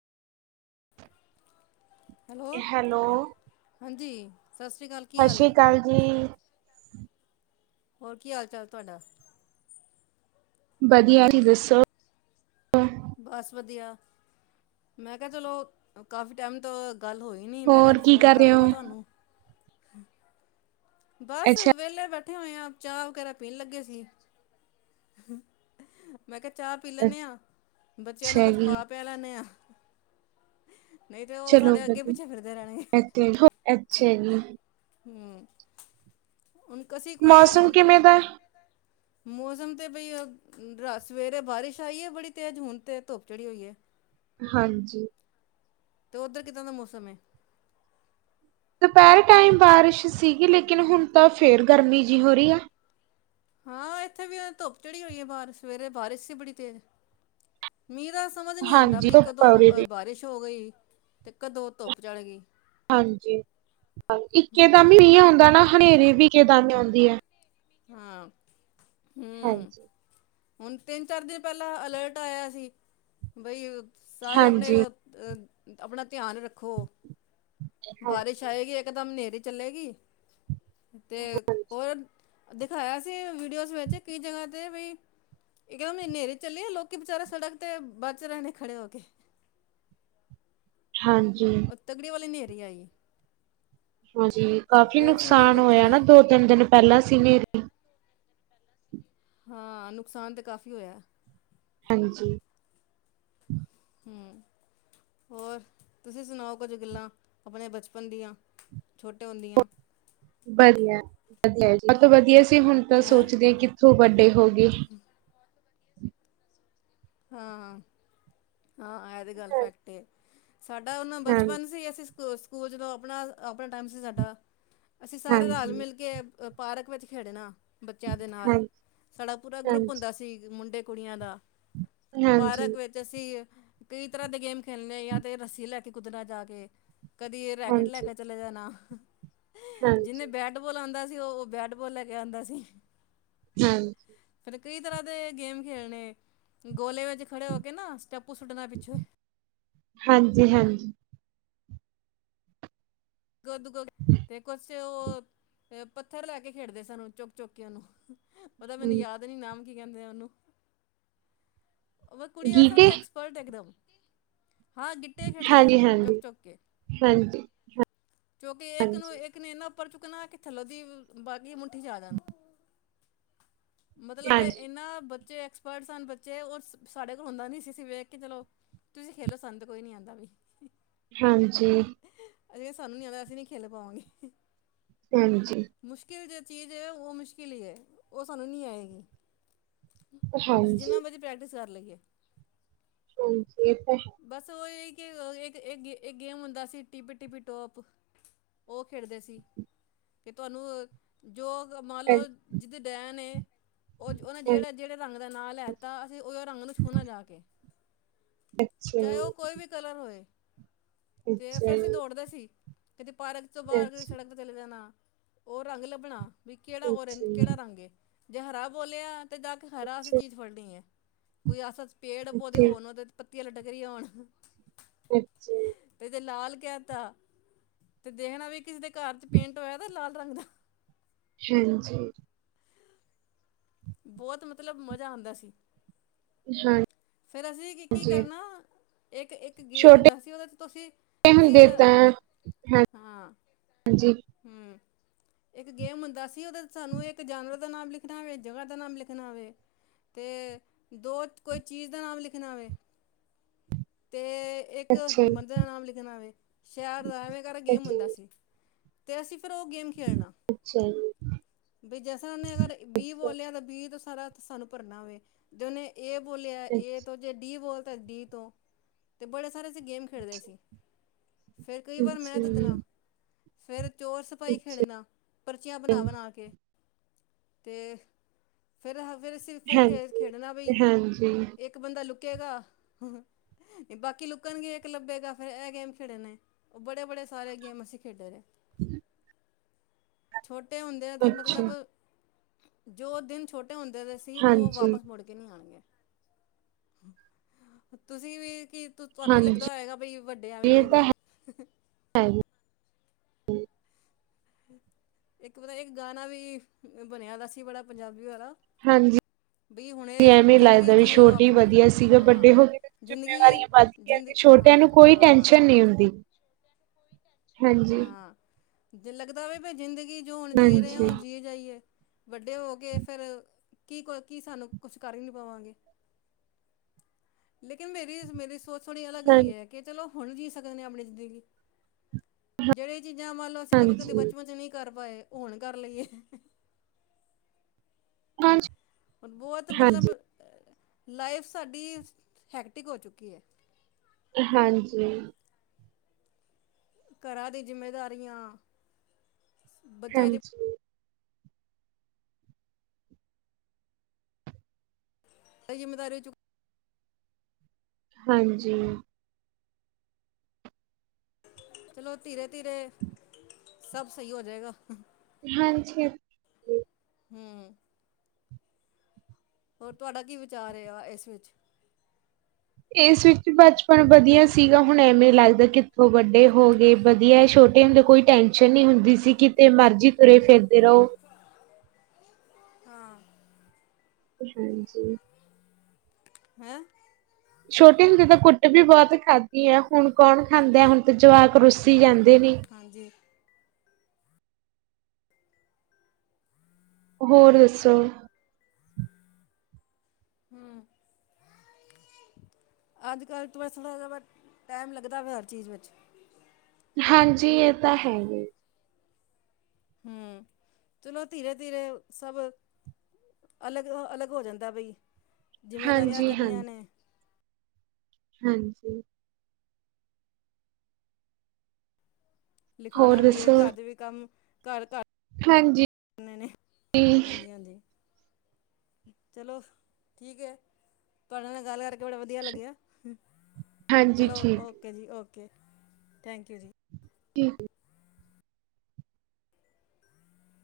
Hello! Hello, ਹਾਂਜੀ ਸਤਿ ਸ੍ਰੀ ਕਾਲ ਕੀ ਹਾਲ ਏ? ਹਾਂਜੀ। ਹੋਰ ਕੀ ਹਾਲ ਚਾਲ ਤੁਆਡਾ? ਬਦੀਆ ਤੁਸੀਂ ਦੱਸੋ? ਬਸ ਵਦੀਆ ਮੈਂ ਕਿਆ ਚਲੋ ਕਾਫੀ ਟੈਮ ਤੋਂ ਗੱਲ ਹੋਈ ਨੀ ਮੈਂ ਕਿਆ ਹੋਰ ਆੱਜ ਕੀ ਫੋਨ ਕਰ ਰਹੇ ਹੋ? ਲਵਾ ਤੁਆਨੂੰ ਬਸ ਅੱਛਾ ਵੇਲੇ ਬੈਠੇ ਹੋਏ ਆ ਚਾਹ ਵਗੈਰਾ ਪੀਣ ਲੱਗੇ ਸੀ। ਮੈਂ ਕਿਆ ਚਾਹ ਪੀ ਲੈਨੇ ਆ ਬੱਚਿਆਂ ਨੂੰ ਅੱਛਾ ਕੁੱਝ ਜੀ, ਖਵਾ ਪਿਆ ਲੈਨੇ ਆ। ਨਈ ਤੇ ਓ ਚਲੋ ਸਾਡੇ ਅੱਗੇ ਪਿੱਛੇ ਵਧੀਆ ਫਿਰਦੇ ਰੈਨਗੇ। ਅੱਛਾ ਜੀ। ਹੂੰ ਹੁਣ ਕਸੀ ਕੋਈ ਮੌਸਮ ਕਿਵੇਂ ਦਾ? ਮੌਸਮ ਤੇ ਬਈ ਰਾ ਸਵੇਰੇ ਬਾਰਿਸ਼ ਆਈ ਏ ਬੜੀ ਤੇਜ਼ ਹੁਣ ਤੇ ਧੁੱਪ ਚੜ੍ਹੀ ਹੋਈ ਏ। ਹਾਂਜੀ। ਅਤੇ ਓੱਧਰ ਕਿੱਦਾਂ ਦਾ ਮੌਸਮ ਏ? ਦੋਪੈਰੇ ਟਾਈਮ ਬਾਰਿਸ਼ ਸੀਗੀ ਲੇਕਿਨ ਹੁਣ ਤਾਂ ਫੇਰ ਗਰਮੀ ਜੀ ਹੋ ਰੀ ਐ। ਹਾਂ ਇੱਥੇ ਵੀ ਓ ਧੁੱਪ ਚੜ੍ਹੀ ਹੋਈ ਏ ਬਾਰ ਸਵੇਰੇ ਬਾਰਿਸ਼ ਸੀ ਬੜੀ ਤੇਜ਼ ਮ੍ਹੀ ਦਾ ਸਮਝ ਨੀ ਆਂਦਾ ਹਾਂਜੀ ਵੀ ਧੁੱਪ ਆ ਕਦੋਂ ਉਰੇ ਅ ਵੀ। ਬਾਰਿਸ਼ ਹੋ ਗਈ ਤੇ ਕਦੋਂ ਧੁੱਪ ਚੜ ਗੀ। ਹਾਂਜੀ ਇੱਕੇ ਦਾੱਮ ਮ੍ਹੀ ਆਂਦਾ ਨਾ ਹਨੇਰੀ ਵੀ ਇੱਕ ਦਮ ਆਂਓਦੀ ਐ। ਹਾਂ ਹੂੰ। ਹਾਂਜੀ। ਹੁਣ ਤਿੰਨ ਚਾਰ ਦਿਨ ਪੈਲਾਂ ਅਲਰਟ ਆਇਆ ਸੀ ਬਈ ਸਾਰੇ ਅਪਣੇ ਹਾਂਜੀ। ਅ ਅਪਣਾ ਧਿਆਨ ਰੱਖੋ ਬਾਰਿਸ਼ ਹਾਂਜੀ, ਆਏਗੀ ਏਕਦਮ ਨੇਰੀ ਚਲੇੇਗੀ, ਤੇ ਓਰ ਦਿਖਾਏਆ ਸੀ ਤੇ ਓਸ ਵਿੱਚ ਕਈ ਜਗਾ ਤੇ ਬਈ, ਇਕ ਦਮ ਅਨੇਰੇ ਚੱਲੀ ਏ ਲੋਕੀ ਬਿਚਾਰੇ ਸੜਕ ਤੇ ਬਚ ਰਏ ਨੇ ਖੜੇ ਹੋ ਕੇ। ਹਾਂਜੀ। ਉਹ ਤਗੜੀ ਵਾਲੀ ਨੇੇਰੀ ਆਈ ਏ। ਹਾਂਜੀ ਕਾਫੀ ਹੋਰ ਸੁਣਾਓ ਨੁਕਸਾਨ ਕੁਛ ਹੋਏਆ ਥੋੜ੍ਹਾ ਨਾ ਦੋ-ਤਿੰਨ ਦਿਨ ਪੈਲਾ ਸੀ ਨੇਰ ਹਾਂ ਨੁਕਸਾਨ ਤੇ ਕਾਫੀ ਓਯੈ। ਹਾਂਜੀ। ਹੂੰ, ਹੋਰ ਤੁਸੀ ਸੁਨਾਓ ਕੋਝ ਗੱਲਾ ਅਪਨੇ ਬਚਪਨ ਦੀਆਂ। ਛੋਟੇ ਹੋਂਦੀਆਂ। ਵਦੀਆ [unintelligible] ਵਦੀਆ ਸੀ ਹੁਨ ਤਾ ਹੈਂ ਸੋਚਦੇ ਕਿੱਥੋ ਵੱਡੇ ਹੋ ਗੇ। [inaudible] ਹਾਂ, ਹਾਂ ਐ ਤੇ ਗਾੱਲ ਫੈਕਟ ਏ ਸਾਡਾ ਓਨਾ ਹਾਂ ਬਚਪਨ ਸੀ ਅਸੀ ਸ ਕ ਸਕੂਲ ਜਦੋ ਅਪਣਾ-ਅਪਣਾ ਟਾਈਮ ਸੀ ਸਾਡਾ, ਅਸੀ ਸਾਰੇ ਰਾਲ ਹਾਂਜੀ ਮਿਲ ਕੇ ਪਾਰਕ ਵੇਚ ਖੇਡਣਾ। ਬੱਚੇਆਂ ਦੇ ਨਾਲ, ਹਾਂਜੀ ਸਾਡਾ ਪੂਰਾ ਗਰੁੱਪ ਹਾਂਜੀ ਓਂਦਾ ਸੀ ਮੁੰਡੇ ਕੁੜੀਆਂ ਦਾ। ਹਾਂਜੀ ਪਾਰਕ ਵੇਚ ਅਸੀ, ਕਈ ਤਰਾ ਦੇ ਗੇਮ ਖੇਲਨੇ ਯਾ ਤੇ ਰੱਸੀ ਲੈ ਕੇ ਕੁੱਦਨਾ ਜਾ ਕੇ। ਕਦੀ ਰੈਕਿਟ ਲੈ ਹਾਂਜੀ ਕੇ ਚਲੇ ਜਾਨਾ, ਜਿਨੇ ਹਾਂਜੀ ਬੈ ਬੈਟ ਬੋਲ ਆਂਦਾ ਸੀ ਓ ਬੈਟਬੋਲ ਲੈ ਕੇ ਆਂਦਾ ਸੀ। ਹੂੰ। ਫੇਰ ਕਈ ਤਰਾ ਦੇ ਗੇਮ ਖੇਲਨੇ, ਗੋਲੇ ਵੇਚ ਖੜ੍ਹੇ ਹੋ ਕੇ ਨਾ ਸਟੈਪੂ ਸੁੱਟਣੈ ਪਿੱਛੇ। ਹਾਂਜੀ-ਹਾਂਜੀ। ਗੋਦ [unintelligible] ਤੇ ਕੋਛ ਓ ਪੱਥਰ ਲੈ ਕੇ ਖੇਡਦੇ ਸੱਨ ਚੋਕ-ਚੋਕ ਕੇ ਓਨੂੰ ਓਦਾ ਮੈਨੂੰ ਹਾਂਜੀ ਯਾਦ ਨੀ ਨਾਮ ਕੀ ਕੈਂਦੇ ਆ ਓਨੂੰ। ਓਵੇ ਕੁੜੀਆਂ ਸਾ ਤਾ ਗੀਤੇ ਐਕਸਪਰਟ ਏਕਦਮ ਹਾਂ ਗਿੱਟੇ ਖੇਡਦੇ ਹਾਂਜੀ ਸੱਨ ਹਾਂਜੀ ਚੋਕ-ਚੋਕ ਕੇ, ਹਾਂਜੀ ਕਯੋਕਿ ਏਕ ਨੂੰ ਹਾਂਜੀ ਏਕ [unintelligible] ਪਰ ਚੁੱਕਨਾ ਕਿ ਥੱਲੋ ਦੀ ਬਾਕੀ ਦੇ ਮੁੱਠੀ ਇਚ ਆ ਜਾਨ ਮਤਲਬ ਹਾਂਜੀ ਏਨਾ ਬੱਚੇ ਐਕਸਪਰਟ ਸਨ ਬੱਚੇ ਔਰ ਸਾਡੇ ਕੋਲ ਹੋਂਦਾ ਨੀ ਸੀ ਅਸੀ ਵੇਖ ਕੇ ਚੱਲੋ, ਤੁਸੀ ਖੇਲੋ ਸਾਨੂੰ ਤੇ ਕੋਈ ਨੀ ਆਂਦਾ ਬਈ ਹਾਂਜੀ। ਅਜੇ ਸਾਨੂੰ ਨੀ ਆਂਦਾ ਅਸੀ ਨੀ ਖੇਲ ਪਾਵਾਗੇ। ਹਾਂਜੀ। ਮੁਸ਼ਕਿਲ ਜੇ ਚੀਜ ਏ ਓ ਮੁਸ਼ਕਿਲ ਈ ਏ ਓ ਸਾਨੂੰ ਨੀ ਆਏਗੀ। ਅਸੀ ਜਿਨਾ ਹਾਂਜੀ ਮਰਜੀ ਪ੍ਰੈਕਟਿਸ ਕਰ ਲਈਏ। ਹਾਂਜੀ ਏ ਤਾ ਬਸ ਓ ਈ ਏ ਕਿ ਏਕ, ਏਕ, ਏਕ ਗੇਮ ਓਂਦਾ ਸੀ ਟਿੱਪੀ- ਟਿੱਪੀ ਟੋਪ ਓ ਖੇਡਦੇ ਸੀ ਕਿ ਤੁਆਨੂੰ ਜੋ ਮਾੱਨ ਲੋ ਹੈ ਜਿਦੇ ਡੈਨ ਏ, ਓ ਓਨੇ ਜੇੜੇ ਜੇੜੇ ਰਾੰਗ ਦਾ ਨਾਂ ਲੈਤਾ ਅਸੀ ਓਦਾ ਰੰਗ ਨੂੰ ਛੂਨਾ ਜਾ ਕੇ। [inaudible] ਚਾਏ ਓ ਕੋਈ ਵੀ ਕਲਰ ਹੋਏ। ਤੇ ਅੱਛਾ ਫੇਰ ਅਸੀ ਦੌੜਦੇ ਸੀ, ਕਦੀ ਪਾਰਕ ਤੋ ਬਾਰ ਕਦੀ ਅੱਛਾ ਸੜਕ ਚਲੇ ਜਾਨਾ, ਓ ਰੰਗ ਲੱਭਣਾ ਬਈ ਕੇੜਾ ਓਰੇਜ ਅੱਛਾ ਕੇੜਾ ਰੰਗ ਏ ਜੇ ਹਰਾ ਬੋਲੇਆ ਤੇ ਜਾ ਕੇ ਹਰਾ ਅਸੀ ਅੱਛਾ ਚੀਜ ਫੜਣੀ ਏ, ਕੋਈ ਆ ਸੱਚ ਪੇੜ ਪੌਦੇ ਹੋਨ ਅੱਛਾ ਓਦੇ ਤੇ ਪੱਤੀਆ ਲਟਕ ਰਈਆ ਹੋਣ। ਅੱਛਾ। ਤੇ ਜੇ ਲਾਲ ਕੇਹਿ ਤਾ ਤੇ ਦੇਖਣਾ ਵੀ ਕਿਸੇ ਦੇ ਘਰ ਚ' ਪੇਂਟ ਹੋਏਆ ਤ ਲਾਲ ਰੰਗ ਦਾ, ਹਾਂਜੀ। ਬੋਤ ਮਤਲਬ ਮਜ਼ਾ ਆਂਦਾ ਸੀ। ਅੱਛਾ। ਫੇਰ ਅਸੀਂ ਕੀ- ਕੀ ਕਰਨਾ ਇੱਕ -ਇੱਕ, ਇੱਕ ਗੇਮ ਹੁੰਦਾ ਛੋਟੇ ਸੀ, ਉਹਦੇ ਚ ਤੁਸੀਂ -ਤੁਸੀਂ ਹੁੰਦੇ ਤਾਂ ਅ ਹਾਂ। ਹਾਂਜੀ। ਹਮ ਇੱਕ ਗੇਮ ਹੁੰਦਾ ਸੀ, ਉਹਦੇ ਚ ਸਾਨੂੰ ਇੱਕ ਜਾਨਵਰ ਕਿਦਾ ਨਾਮ ਲਿਖਣਾ ਹੋਵੇ, ਜਗ੍ਹਾ ਦਾ ਨਾਮ ਲਿਖਣਾ ਹੋਵੇ, ਤੇ ਦੋ ਕੋਈ ਚੀਜ਼ ਦਾ ਨਾਮ ਲਿਖਣਾਵੇ ਤੇ ਇੱਕ ਅੱਛਾ ਜੀ ਬੰਦੇ ਦਾ ਨਾਮ ਲਿਖਣਾਵੇ ਸ਼ਾਇਦ, ਐਵੇਂ ਕਰਕੇ ਗੇਮ ਅੱਛਾ ਜੀ ਹੁੰਦਾ ਸੀ। ਤੇ ਅਸੀਂ ਫਿਰ ਉਹ ਗੇਮ ਖੇਡਣਾ। ਅੱਛਾ ਜੀ ਵੀ ਜੈਸੇ ਉਹਨੇ ਅਗਰ ਵੀਹ ਬੋਲਿਆ, ਤਾਂ ਵੀਹ ਤੇ ਸਾਰਾ ਸਾਨੂੰ ਭਰਨਾ ਵੇ, ਜ ਓਹਨੇ ਏ ਬੋਲੇਆ ਏ ਅੱਛਾ ਤੋਂ, ਜੇ ਡੀ ਬੋਲਤਾ ਡੀ ਤੋਂ ਤੇ ਬੜੇ ਸਾਰੇ ਅਸੀਂ ਗੇਮ ਖੇਡਦੇ ਸੀ, ਫਿਰ ਕਈ ਵਾਰ ਮੈਂ ਅੱਛਾ ਜੀ ਜਿੱਤਣਾ ਫੇਰ ਚੋਰ ਸਪਾਹੀ ਅੱਛਾ ਖੇਲਣਾ ਪਰਚੀਆਂ ਬਣਾ -ਬਣਾ ਕੇ। ਫੇਰ ਫੇਰ ਹਾ ਫੇਰ ਅਸੀ -ਫੇਰ ਖੇਡ ਹਾਂਜੀ ਖੇਡਣਾ ਬਈ ਹਾਂਜੀ ਇੱਕ ਬੰਦਾ ਲੁਕੇਗਾ, ਨਹੀਂ ਬਾਕੀ ਲੋਕਾਂ ਨੂੰ ਇੱਕ ਲੱਭੇਗਾ ਫੇਰ ਇਹ ਗੇਮ ਖੇਡ ਨੇ, ਬੜੇ- ਬੜੇ ਸਾਰੇ ਗੇਮ ਅਸੀਂ ਖੇਡੇ ਨੇ, ਛੋਟੇ ਹੁੰਦੇ ਤੇ ਅੱਛਾ ਮਤਲਬ, ਜੋ ਦਿਨ ਛੋਟੇ ਹੁੰਦੇ ਸੀ, ਉਹ ਹਾਂਜੀ ਵਾਪਸ ਮੁੜ ਕੇ ਨੀ ਆਣਗੇ, ਤੁਸੀਂ ਵੀ ਕੀ ਤੁਹਾਨੂੰ ਵੀ ਹਾਂਜੀ ਲੱਗਦਾ ਹੋਏਗਾ, ਬਈ ਵੱਡੇ ਐਵੇ ਹੋ ਗਏ ਹ ਹਾਂ [inaudible] ਇੱਕ ਪਤਾ ਇੱਕ ਗਾਣਾ ਵੀ ਬਣਿਆ ਦਾ ਸੀ, ਬੜਾ ਪੰਜਾਬੀ ਵਾਲਾ। ਹਾਂਜੀ। ਬਈ ਹੁਣੇ ਤੇ ਐਵੇਂ ਜ਼ਿੰਦਗੀ ਲੱਗਦਾ ਵੀ ਜੀ ਲਓ ਛੋਟੇ ਆਪਣੀ ਵਧੀਆ ਸੀਗਾ, ਹਾਂ ਵੱਡੇ ਹੋ ਗਏ ਜ਼ਿੰਦਗੀ ਜਿੰਮੇਵਾਰੀਆਂ ਵੱਧ ਜ਼ਿੰਦ ਕਿਉਕੀ, ਛੋਟਿਆਂ ਹਾਂ ਨੂੰ ਕੋਈ ਹਾਂ ਟੈਨਸ਼ਨ ਨਈ ਹੁੰਦੀ। ਹਾਂਜੀ ਹਾਂ, ਦਿਲ ਲੱਗਦਾ ਵੈ, ਬਈ ਜ਼ਿੰਦਗੀ ਜੋ ਹੁਣ ਜੀ ਰਹੇ ਆ ਹਾਂਜੀ ਓ ਜੀ ਸਈ-ਏ ਵੱਡੇ ਹੋ ਕੇ, ਫੇਰ ਕੀ? ਕੋ, ਕੀ ਸਾਨੂੰ ਕੁਛ ਕਰ ਵੀ ਪਾਵਾਂਗੇ। ਲੇਕਿਨ, ਮੇਰੀ- ਮੇਰੀ ਸੋਚ ਥੋੜ੍ਹੀ ਅਲੱਗ ਹਾਂ ਜੇਈ ਏ, ਕੇ‌ ਚਲੋ ਹੁਣ ਜੀਅ ਸਕਦੇ ਆ ਆਪਣੀ ਜ਼ਿੰਦਗੀ, ਜੇਹੜੇ ਚੀਜ਼ਾਂ ਮੰਨ ਲਓ ਅਸੀ ਕਦੇ-ਕਦੇ ਹਾਂਜੀ ਬਚਪਨ ਚ ਨੀ ਕਰ ਪਾਏ ਓ, ਹੁਣ ਕਰ ਲਈਏ, ਹਾਂਜੀ। ਹੁਣ ਬੋਤ ਮਤਲਬ, ਹਾਂਜੀ ਲਾਈਫ ਸਾਡੀ ਹੈਕਟਿਕ ਹੋ ਚੁੱਕੀ ਏ, ਹਾਂਜੀ। ਘਰਾਂ ਦੀ ਜਿੰਮੇਦਾਰੀਆਂ, ਬੱਚਿਆਂ ਦੀ ਹਾਂਜੀ ਜਿੰਮੇਦਾਰੀ ਚੁੱਕ ਹਾਂਜੀ। ਚਲੋ, ਧੀਰੇ -ਧੀਰੇ ਸਭ ਸਈ ਹੋ ਜਾਏਗਾ। ਹਾਂਜੀ-ਹਾਂਜੀ। ਹੁ [unintelligible] ਹੋਰ, ਤੁਹਾਡਾ ਕੀ ਵਿਚਾਰ ਏ ਆ, ਇਸ ਵਿੱਚ? ਇਸ ਵਿੱਚ ਬਚਪਨ ਵਧੀਆ ਸੀਗਾ, ਹੁਣ ਐਵੇਂ ਲੱਗਦਾ ਕਿੱਥੋਂ ਵੱਡੇ ਹੋ ਗਏ ਵਧੀਆ ਸ਼ ਛੋਟੇ ਹੁੰਦੇ ਕੋਈ ਟੈਂਨਸ਼ਨ ਨੀ ਹੁੰਦੀ ਸੀ ਕਿਤੇ ਮਰਜ਼ੀ ਤੁਰੇ-ਫਿਰਦੇ ਰਓ। ਹਾਂ ਹਾਂਜੀ। ਹੈ। ਛੋਟੇ ਹੁੰਦੇ ਤਾਂ ਕੁੱਟ ਵੀ ਬਹੁਤ ਖਾਧੀ ਆ। ਹੁਣ ਕੌਣ ਹਾਂਜੀ ਖਾਂਦਾ? ਹੁਣ ਤੇ ਜਵਾਕ ਰੁਸੀ ਜਾਂਦੇ ਹੂੰ, ਨੇ। ਹਾਂਜੀ। ਹੋਰ ਦੱਸੋ। ਹੂੰ ਅੱਜ ਕੱਲ੍ਹ ਥੋੜਾ ਸਲੋ ਬਟ ਟੈਮ ਲੱਗਦਾ ਵੈ ਹਰ ਚੀਜ਼ ਵਿੱਚ। ਹਾਂਜੀ, ਏ ਤਾਂ ਹੈਗਾ ਈ। ਹੂੰ, ਚਲੋ ਧੀਰੇ-ਧੀਰੇ ਸਭ ਅਲੱਗ-ਅਲੱਗ ਹੋ ਜਾਂਦਾ ਬਈ, ਜਿੰਮੇਦਾਰੀਆਂ ਕਰਨੀਆਂ ਹਾਂਜੀ-ਹਾਂਜੀ। ਨੇ। ਹਾਂਜੀ। ਲਿਖਾਣਾ ਹੋਰ ਵੀ ਏ, ਦੱਸੋ ਘਰ ਦੇ ਵੀ ਕੰਮ ਘਰ ਘਰ ਹਾਂਜੀ ਨਈ-ਨਈ, ਹਾਂਜੀ-ਹਾਂਜੀ। ਚਲੋ, ਠੀਕ ਏ। ਤੁਆਡੇ ਨਾਲ ਗੱਲ ਕਰਕੇ ਬੜਾ ਵਧੀਆ ਲੱਗਿਆ। ਹਾਂਜੀ ਚਲੋ ਠੀਕ ਓਕੇ ਜੀ, ਓਕੇ। ਥੈਂਕ ਯੂ ਜੀ। ਕੀ ਹੂੰ?